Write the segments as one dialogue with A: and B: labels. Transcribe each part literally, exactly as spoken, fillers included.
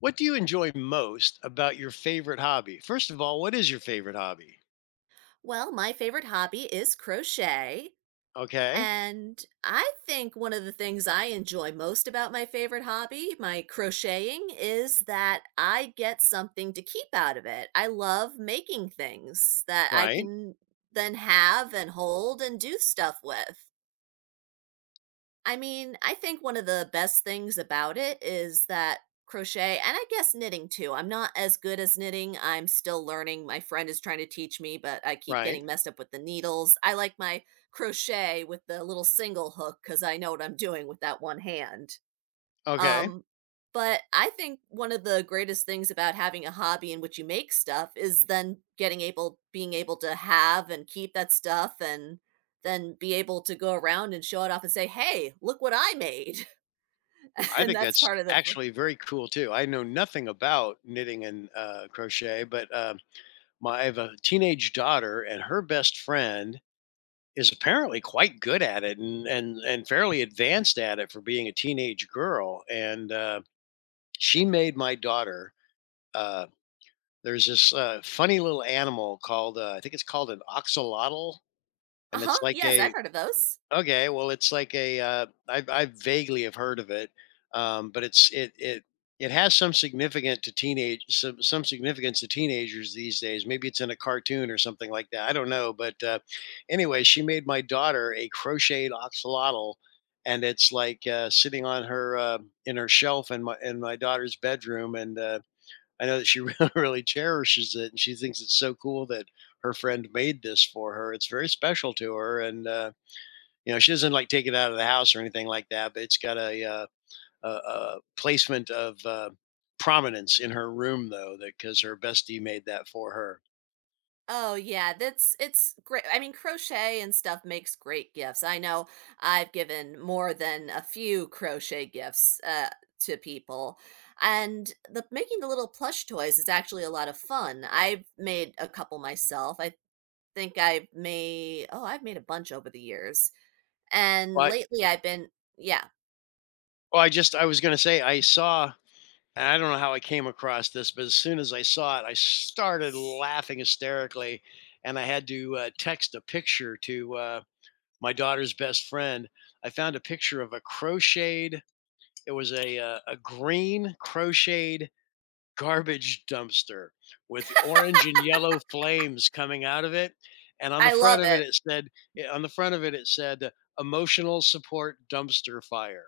A: What do you enjoy most about your favorite hobby? First of all, what is your favorite hobby?
B: Well, my favorite hobby is crochet.
A: Okay.
B: And I think one of the things I enjoy most about my favorite hobby, my crocheting, is that I get something to keep out of it. I love making things that I
A: Right.
B: can then have and hold and do stuff with. I mean, I think one of the best things about it is that crochet and I guess knitting too. I'm not as good as knitting. I'm still learning. My friend is trying to teach me, but I keep
A: Right.
B: getting messed up with the needles. I like my crochet with the little single hook because I know what I'm doing with that one hand.
A: Okay.
B: Um, but I think one of the greatest things about having a hobby in which you make stuff is then getting able being able to have and keep that stuff and then be able to go around and show it off and say, "Hey, look what I made."
A: I
B: And
A: think
B: that's
A: that's
B: part of the
A: actually very cool too. I know nothing about knitting and uh, crochet, but um, my I have a teenage daughter, and her best friend is apparently quite good at it and and and fairly advanced at it for being a teenage girl. And uh, she made my daughter. Uh, there's this uh, funny little animal called uh, I think it's called an oxalotl. And
B: Uh-huh.
A: it's like
B: Yes, I've
A: a
B: heard of those.
A: Okay, well, it's like a, uh, I I vaguely have heard of it, um, but it's it it it has some significant to teenage some some significance to teenagers these days. Maybe it's in a cartoon or something like that. I don't know, but uh, anyway, she made my daughter a crocheted oxalotl, and it's like uh, sitting on her uh, in her shelf in my in my daughter's bedroom, and uh, I know that she really really cherishes it, and she thinks it's so cool that her friend made this for her. It's very special to her, and uh, you know she doesn't like take it out of the house or anything like that. But it's got a uh, a, a placement of uh, prominence in her room though, that because her bestie made that for her.
B: Oh yeah, that's it's great. I mean, crochet and stuff makes great gifts. I know I've given more than a few crochet gifts uh, to people, and the making the little plush toys is actually a lot of fun. I've made a couple myself. I think I may oh I've made a bunch over the years, and
A: Well, I,
B: lately I've been yeah
A: well, I just I was gonna say I saw. And I don't know how I came across this, but as soon as I saw it, I started laughing hysterically, and I had to uh, text a picture to uh, my daughter's best friend. I found a picture of a crocheted it was a, uh, a green crocheted garbage dumpster with orange and yellow flames coming out of it, and on the
B: I
A: front
B: love
A: of it,
B: it.
A: it said, eh, on the front of it, it said, "Emotional support dumpster fire."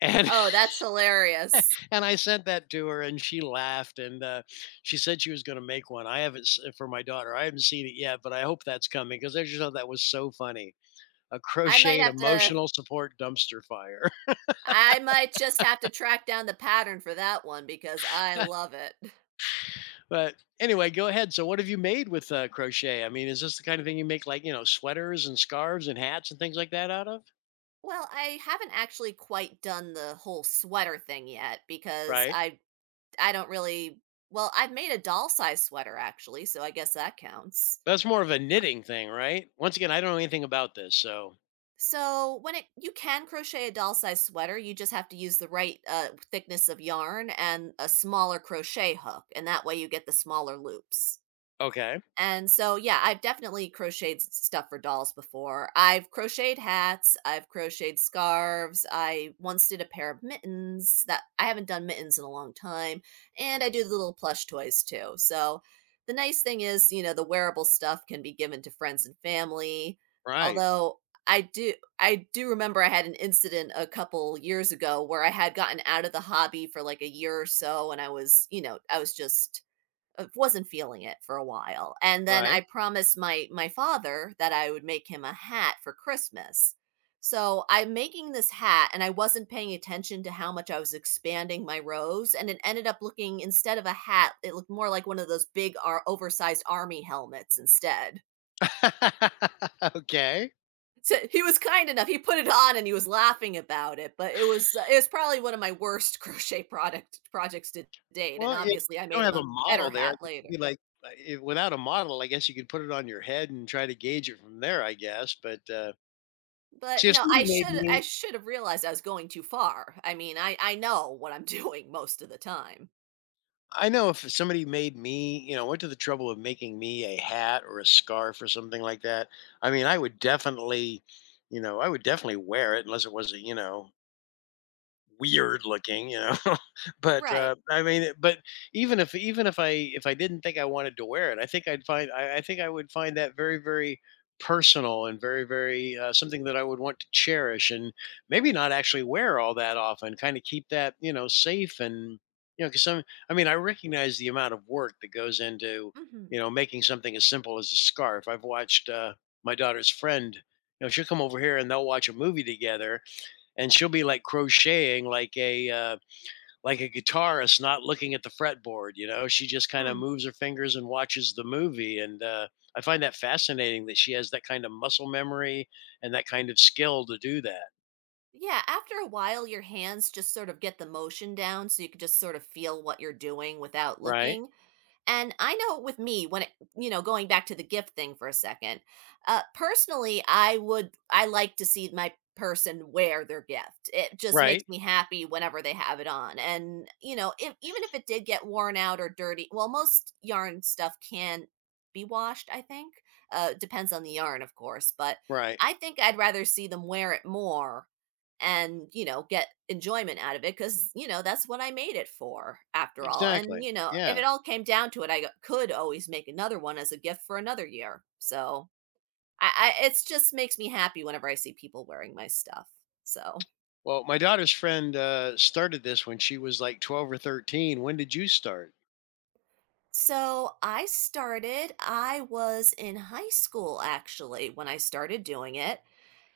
A: And
B: Oh, that's hilarious.
A: And I sent that to her, and she laughed, and, uh, she said she was gonna make one. I haven't s For my daughter, I haven't seen it yet, but I hope that's coming because I just thought that was so funny, a
B: I might
A: crocheted
B: have to.
A: emotional support dumpster fire.
B: I might just have to track down the pattern for that one because I love it.
A: But anyway, go ahead. So, what have you made with uh, crochet? I mean, is this the kind of thing you make, like, you know, sweaters and scarves and hats and things like that out of?
B: Well, I haven't actually quite done the whole sweater thing yet because
A: Right.
B: I I don't really well, I've made a doll size sweater actually, so I guess that counts.
A: That's more of a knitting thing, right? Once again, I don't know anything about this. So,
B: So when it you can crochet a doll size sweater, you just have to use the right uh, thickness of yarn and a smaller crochet hook, and that way you get the smaller loops.
A: okay.
B: And so, yeah, I've definitely crocheted s- stuff for dolls before. I've crocheted hats, I've crocheted scarves. I once did a pair of mittens that I haven't done mittens in a long time, and I do little plush toys too. So, the nice thing is, you know, the wearable stuff can be given to friends and family.
A: Right.
B: Although I do I do remember I had an incident a couple years ago where I had gotten out of the hobby for like a year or so and I was, you know, I was just uh, wasn't feeling it for a while and then
A: Right.
B: I promised my my father that I would make him a hat for Christmas so I'm making this hat and I wasn't paying attention to how much I was expanding my rows and it ended up looking instead of a hat it looked more like one of those big ar- oversized army helmets instead.
A: Okay.
B: So he was kind enough he put it on and he was laughing about it but it was uh, it was probably one of my worst crochet product projects to date and
A: Well, you
B: obviously I made
A: don't
B: him
A: have a
B: a better
A: model there.
B: hat
A: I guess
B: later.
A: you could, like, uh, if, without a model, I guess you could put it on your head and try to gauge it from there, I guess. But uh,
B: But
A: see, if
B: no, I
A: somebody made
B: should I
A: me
B: should have realized I was going too far. I mean, I I know what I'm doing most of the time.
A: I know, if somebody made me, you know, went to the trouble of making me a hat or a scarf or something like that, I mean, I would definitely, you know, I would definitely wear it unless it was, a, you know, weird looking, you know. but
B: Right.
A: uh, I mean, but even if even if I if I didn't think I wanted to wear it, I think I'd find I, I think I would find that very very personal and very very uh, something that I would want to cherish and maybe not actually wear all that often. Kind of keep that, you know safe, and you know because some I mean, I recognize the amount of work that goes into
B: Mhm.
A: you know making something as simple as a scarf. I've watched uh, my daughter's friend. You know, she'll come over here and they'll watch a movie together and she'll be, like, crocheting like a uh, like a guitarist not looking at the fretboard, you know she just kind of
B: Mm.
A: moves her fingers and watches the movie, and uh, I find that fascinating that she has that kind of muscle memory and that kind of skill to do that.
B: Yeah, after a while your hands just sort of get the motion down so you can just sort of feel what you're doing without
A: Right.
B: looking. And I know with me, when it, you know, going back to the gift thing for a second, uh, personally, I would, I like to see my person wear their gift. It just makes
A: Right.
B: me happy whenever they have it on. And, you know, if, even if it did get worn out or dirty, well, most yarn stuff can be washed, I think. Uh, depends on the yarn, of course, but
A: Right.
B: I think I'd rather see them wear it more and, you know, get enjoyment out of it because you know, that's what I made it for after all, and,
A: Exactly.
B: you know, if
A: Yeah.
B: it all came down to it, I could always make another one as a gift for another year, so I I it's just makes me happy whenever I see people wearing my stuff, so
A: Well, my daughter's friend uh, started this when she was like twelve or thirteen. When did you start?
B: so I started I was in high school, actually, when I started doing it.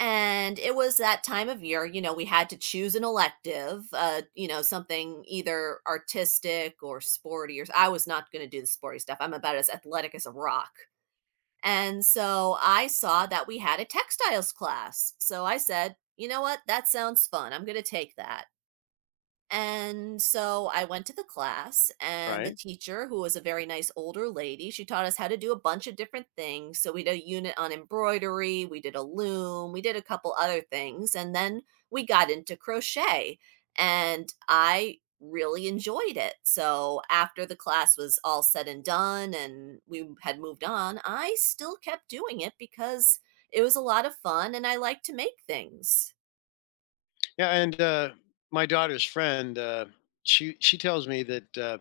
B: And it was that time of year, you know, we had to choose an elective, uh, you know, something either artistic or sporty or I was not going to do the sporty stuff. I'm about as athletic as a rock. And so I saw that we had a textiles class. So I said, you know what? That sounds fun. I'm going to take that. And so I went to the class, and the
A: Right.
B: teacher, who was a very nice older lady, she taught us how to do a bunch of different things. So we did a unit on embroidery, we did a loom, we did a couple other things, and then we got into crochet. And I really enjoyed it. So after the class was all said and done and we had moved on, I still kept doing it because it was a lot of fun and I like to make things.
A: Yeah. And uh, my daughter's friend, uh, she she tells me that uh,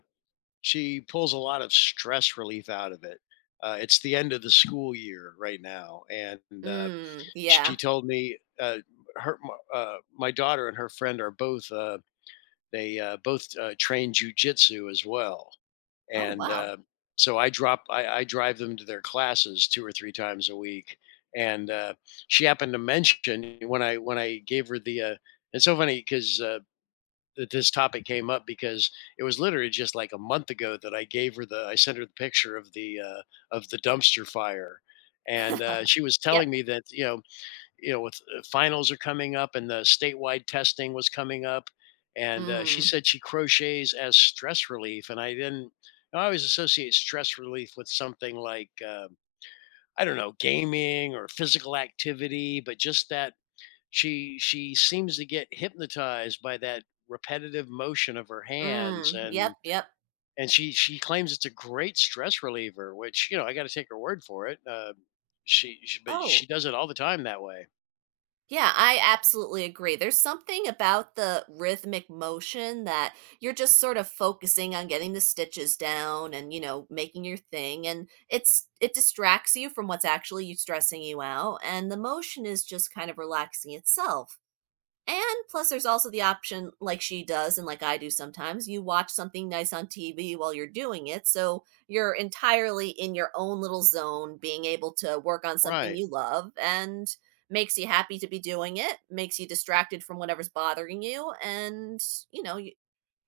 A: she pulls a lot of stress relief out of it. Uh, it's the end of the school year right now, and, uh,
B: Mm, yeah.
A: she told me, uh, her uh, my daughter and her friend are both, uh they, uh, both, uh, train jujitsu as well,
B: Oh,
A: and,
B: wow.
A: uh, so I drop I I drive them to their classes two or three times a week, and, uh, she happened to mention when I when I gave her the, uh It's so funny because that this topic came up because it was literally just like a month ago that I gave her the I sent her the picture of the uh, of the dumpster fire, and uh, she was
B: Yep.
A: telling me that you know you know with uh, finals are coming up and the statewide testing was coming up, and uh, she
B: Mm,
A: said she crochets as stress relief, and I didn't I always associate stress relief with something like, um I don't know, gaming or physical activity, but just that she she seems to get hypnotized by that repetitive motion of her hands.
B: mm, yep,
A: and
B: yep.
A: and she she claims it's a great stress reliever, which, you know, I gotta take her word for it. Uh, she, she But she
B: Oh,
A: does it all the time that way.
B: yeah, I absolutely agree. There's something about the rhythmic motion that you're just sort of focusing on getting the stitches down and, you know, making your thing and it's it distracts you from what's actually you stressing you out and the motion is just kind of relaxing itself. And plus, there's also the option, like she does, and like I do sometimes, you watch something nice on T V while you're doing it. So you're entirely in your own little zone, being able to work on something
A: Right.
B: you love and makes you happy to be doing it, makes you distracted from whatever's bothering you. And, you know, you,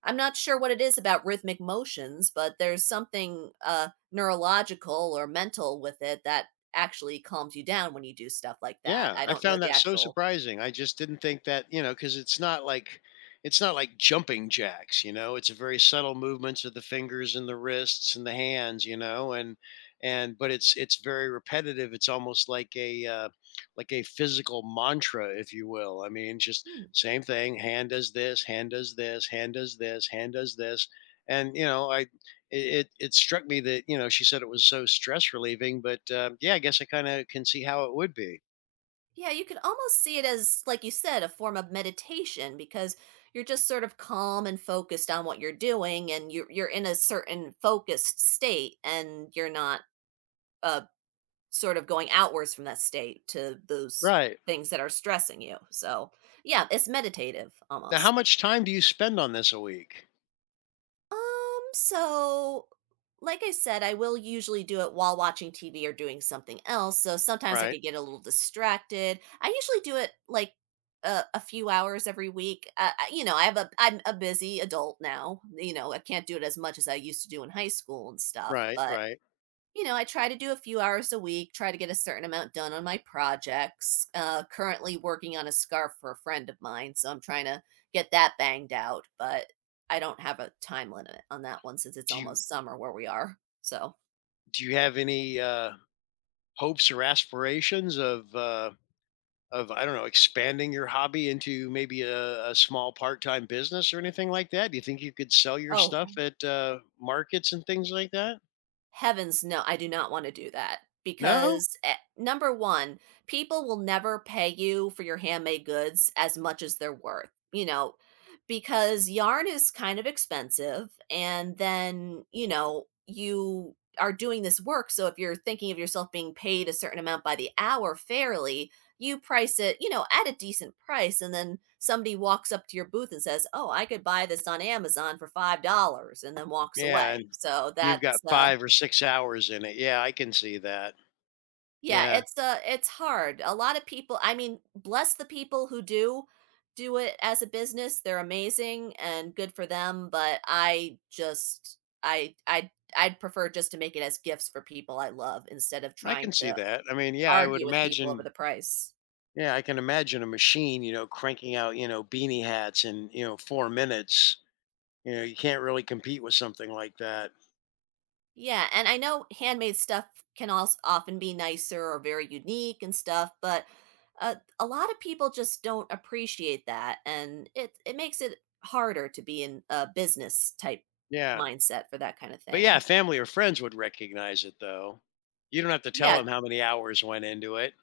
B: I'm not sure what it is about rhythmic motions, but there's something uh, neurological or mental with it that actually calms you down when you do stuff like that.
A: Yeah,
B: I
A: I
B: don't know
A: found
B: the
A: that so
B: actual.
A: surprising. I just didn't think that, you know, because it's not like it's not like jumping jacks, you know. It's a very subtle movements of the fingers and the wrists and the hands, you know, and and but it's it's very repetitive. It's almost like a, uh, like a physical mantra, if you will. I mean, just
B: Hmm.
A: same thing. Hand does this, hand does this, hand does this, hand does this, and you know, I it it it struck me that, you know she said it was so stress relieving, but uh, yeah, I guess I kind of can see how it would be.
B: Yeah, you could almost see it as, like you said, a form of meditation because you're just sort of calm and focused on what you're doing, and you're you're in a certain focused state, and you're not uh sort of going outwards from that state to those
A: Right.
B: things that are stressing you. So yeah, it's meditative
A: Now how
B: almost.
A: much time do you spend on this a week?
B: Um, so like I said, I will usually do it while watching T V or doing something else. So sometimes I
A: Right,
B: could get a little distracted. I usually do it like a, a few hours every week. Uh, I- you know, I have a I'm a busy adult now. You know, I can't do it as much as I used to do in high school and stuff.
A: right,
B: But
A: right.
B: you know, I try to do a few hours a week, try to get a certain amount done on my projects. Uh, currently working on a scarf for a friend of mine, so I'm trying to get that banged out, but I don't have a time limit on that one since it's
A: Do you
B: almost summer where we are. So,
A: do you have any, uh, hopes or aspirations of, uh of, I don't know, expanding your hobby into maybe a a small part-time business or anything like that? Do you think you could sell your
B: oh,
A: stuff at, uh, markets and things like that?
B: heavens no, I do not wanna do that
A: No?
B: because, eh number one, people will never pay you for your handmade goods as much as they're worth, you know, because yarn is kind of expensive, and then, you know, you are doing this work, so if you're thinking of yourself being paid a certain amount by the hour fairly, you price it, you know, at a decent price, and then somebody walks up to your booth and says, "Oh, I could buy this on Amazon for five dollars" and then walks
A: Yeah, and
B: away. So
A: you've got
B: that's, uh
A: five or six hours in it. Yeah, I can see that.
B: Yeah,
A: Yeah,
B: it's, uh, it's hard. A lot of people I mean, bless the people who do do it as a business, they're amazing and good for them, but I just I i I'd prefer just to make it as gifts for people I love instead of
A: I
B: trying
A: can see
B: to
A: that. I mean, yeah, I would
B: argue with people over
A: imagine.
B: the price.
A: Yeah, I can imagine a machine, you know, cranking out, you know, beanie hats in, you know, four minutes. You know, you can't really compete with something like that.
B: Yeah, and I know handmade stuff can also often be nicer or very unique and stuff, but uh, a lot of people just don't appreciate that, and it it makes it harder to be in a business type
A: Yeah.
B: mindset for that kind of
A: But yeah,
B: thing.
A: family or friends would recognize it though. You don't have to tell
B: Yeah,
A: them how many hours went into it.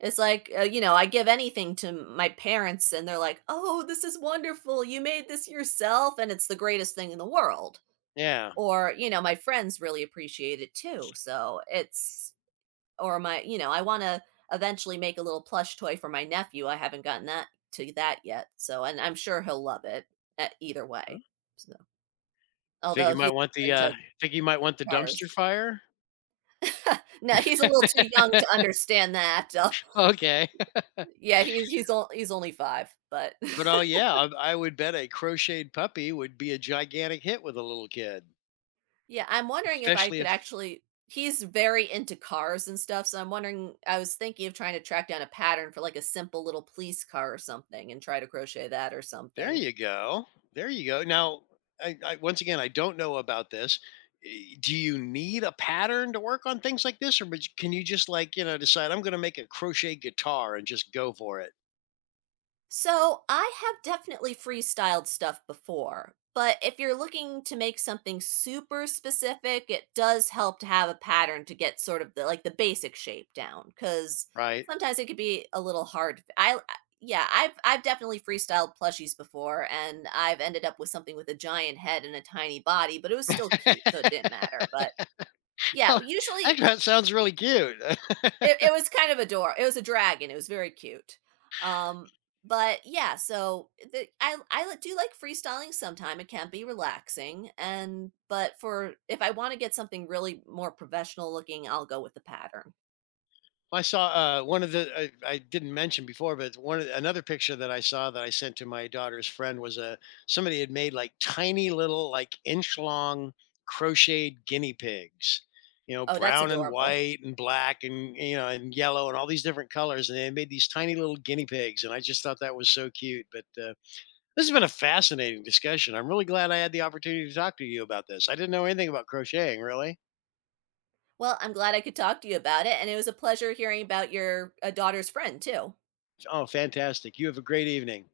B: it's like uh, you know, I give anything to my parents, and they're like, "Oh, this is wonderful! You made this yourself, and it's the greatest thing in the world."
A: Yeah.
B: Or you know, my friends really appreciate it too. So it's or my you know, I want to eventually make a little plush toy for my nephew. I haven't gotten that to that yet. So, and I'm sure he'll love it uh, either way. So,
A: Think you
B: although
A: might
B: he's
A: want the uh
B: into
A: think you might want the dumpster
B: cars.
A: fire?
B: No, he's a little too young to understand that. Uh,
A: Okay.
B: yeah, he's he's o- he's only five, but
A: But oh yeah, I, I would bet a crocheted puppy would be a gigantic hit with a little kid,
B: yeah, I'm wondering if I
A: especially
B: could
A: if.
B: actually he's very into cars and stuff, so I'm wondering I was thinking of trying to track down a pattern for like a simple little police car or something and try to crochet that or
A: There
B: something.
A: you go. There you go. Now, I, I, once again, I don't know about this. Eh, Do you need a pattern to work on things like this, or but can you just, like, you know decide I'm going to make a crochet guitar and just go for it,
B: So I have definitely freestyled stuff before, but if you're looking to make something super specific, it does help to have a pattern to get sort of the like the basic shape down because
A: right?
B: sometimes it could be a little hard. I I- yeah, I've I've definitely freestyled plushies before and I've ended up with something with a giant head and a tiny body, but it was still cute, so it didn't matter. But yeah,
A: Oh,
B: usually
A: actually, that sounds really cute.
B: it it was kind of adorable. It was a dragon, it was very cute. Um, but yeah, so the I I li do like freestyling sometime, it can be relaxing, and but for if I wanna get something really more professional looking, I'll go with the pattern.
A: I saw uh, one of the I, I didn't mention before, but one of the- another picture that I saw that I sent to my daughter's friend was a somebody had made like tiny little like inch long crocheted guinea pigs, you know,
B: Oh, that's
A: brown and
B: adorable.
A: white and black, and you know and yellow and all these different colors, and they made these tiny little guinea pigs, and I just thought that was so cute. But uh, this has been a fascinating discussion. I'm really glad I had the opportunity to talk to you about this. I didn't know anything about crocheting, really.
B: Well, I'm glad I could talk to you about it, and it was a pleasure hearing about your, uh, daughter's friend too.
A: Oh, fantastic! You have a great evening.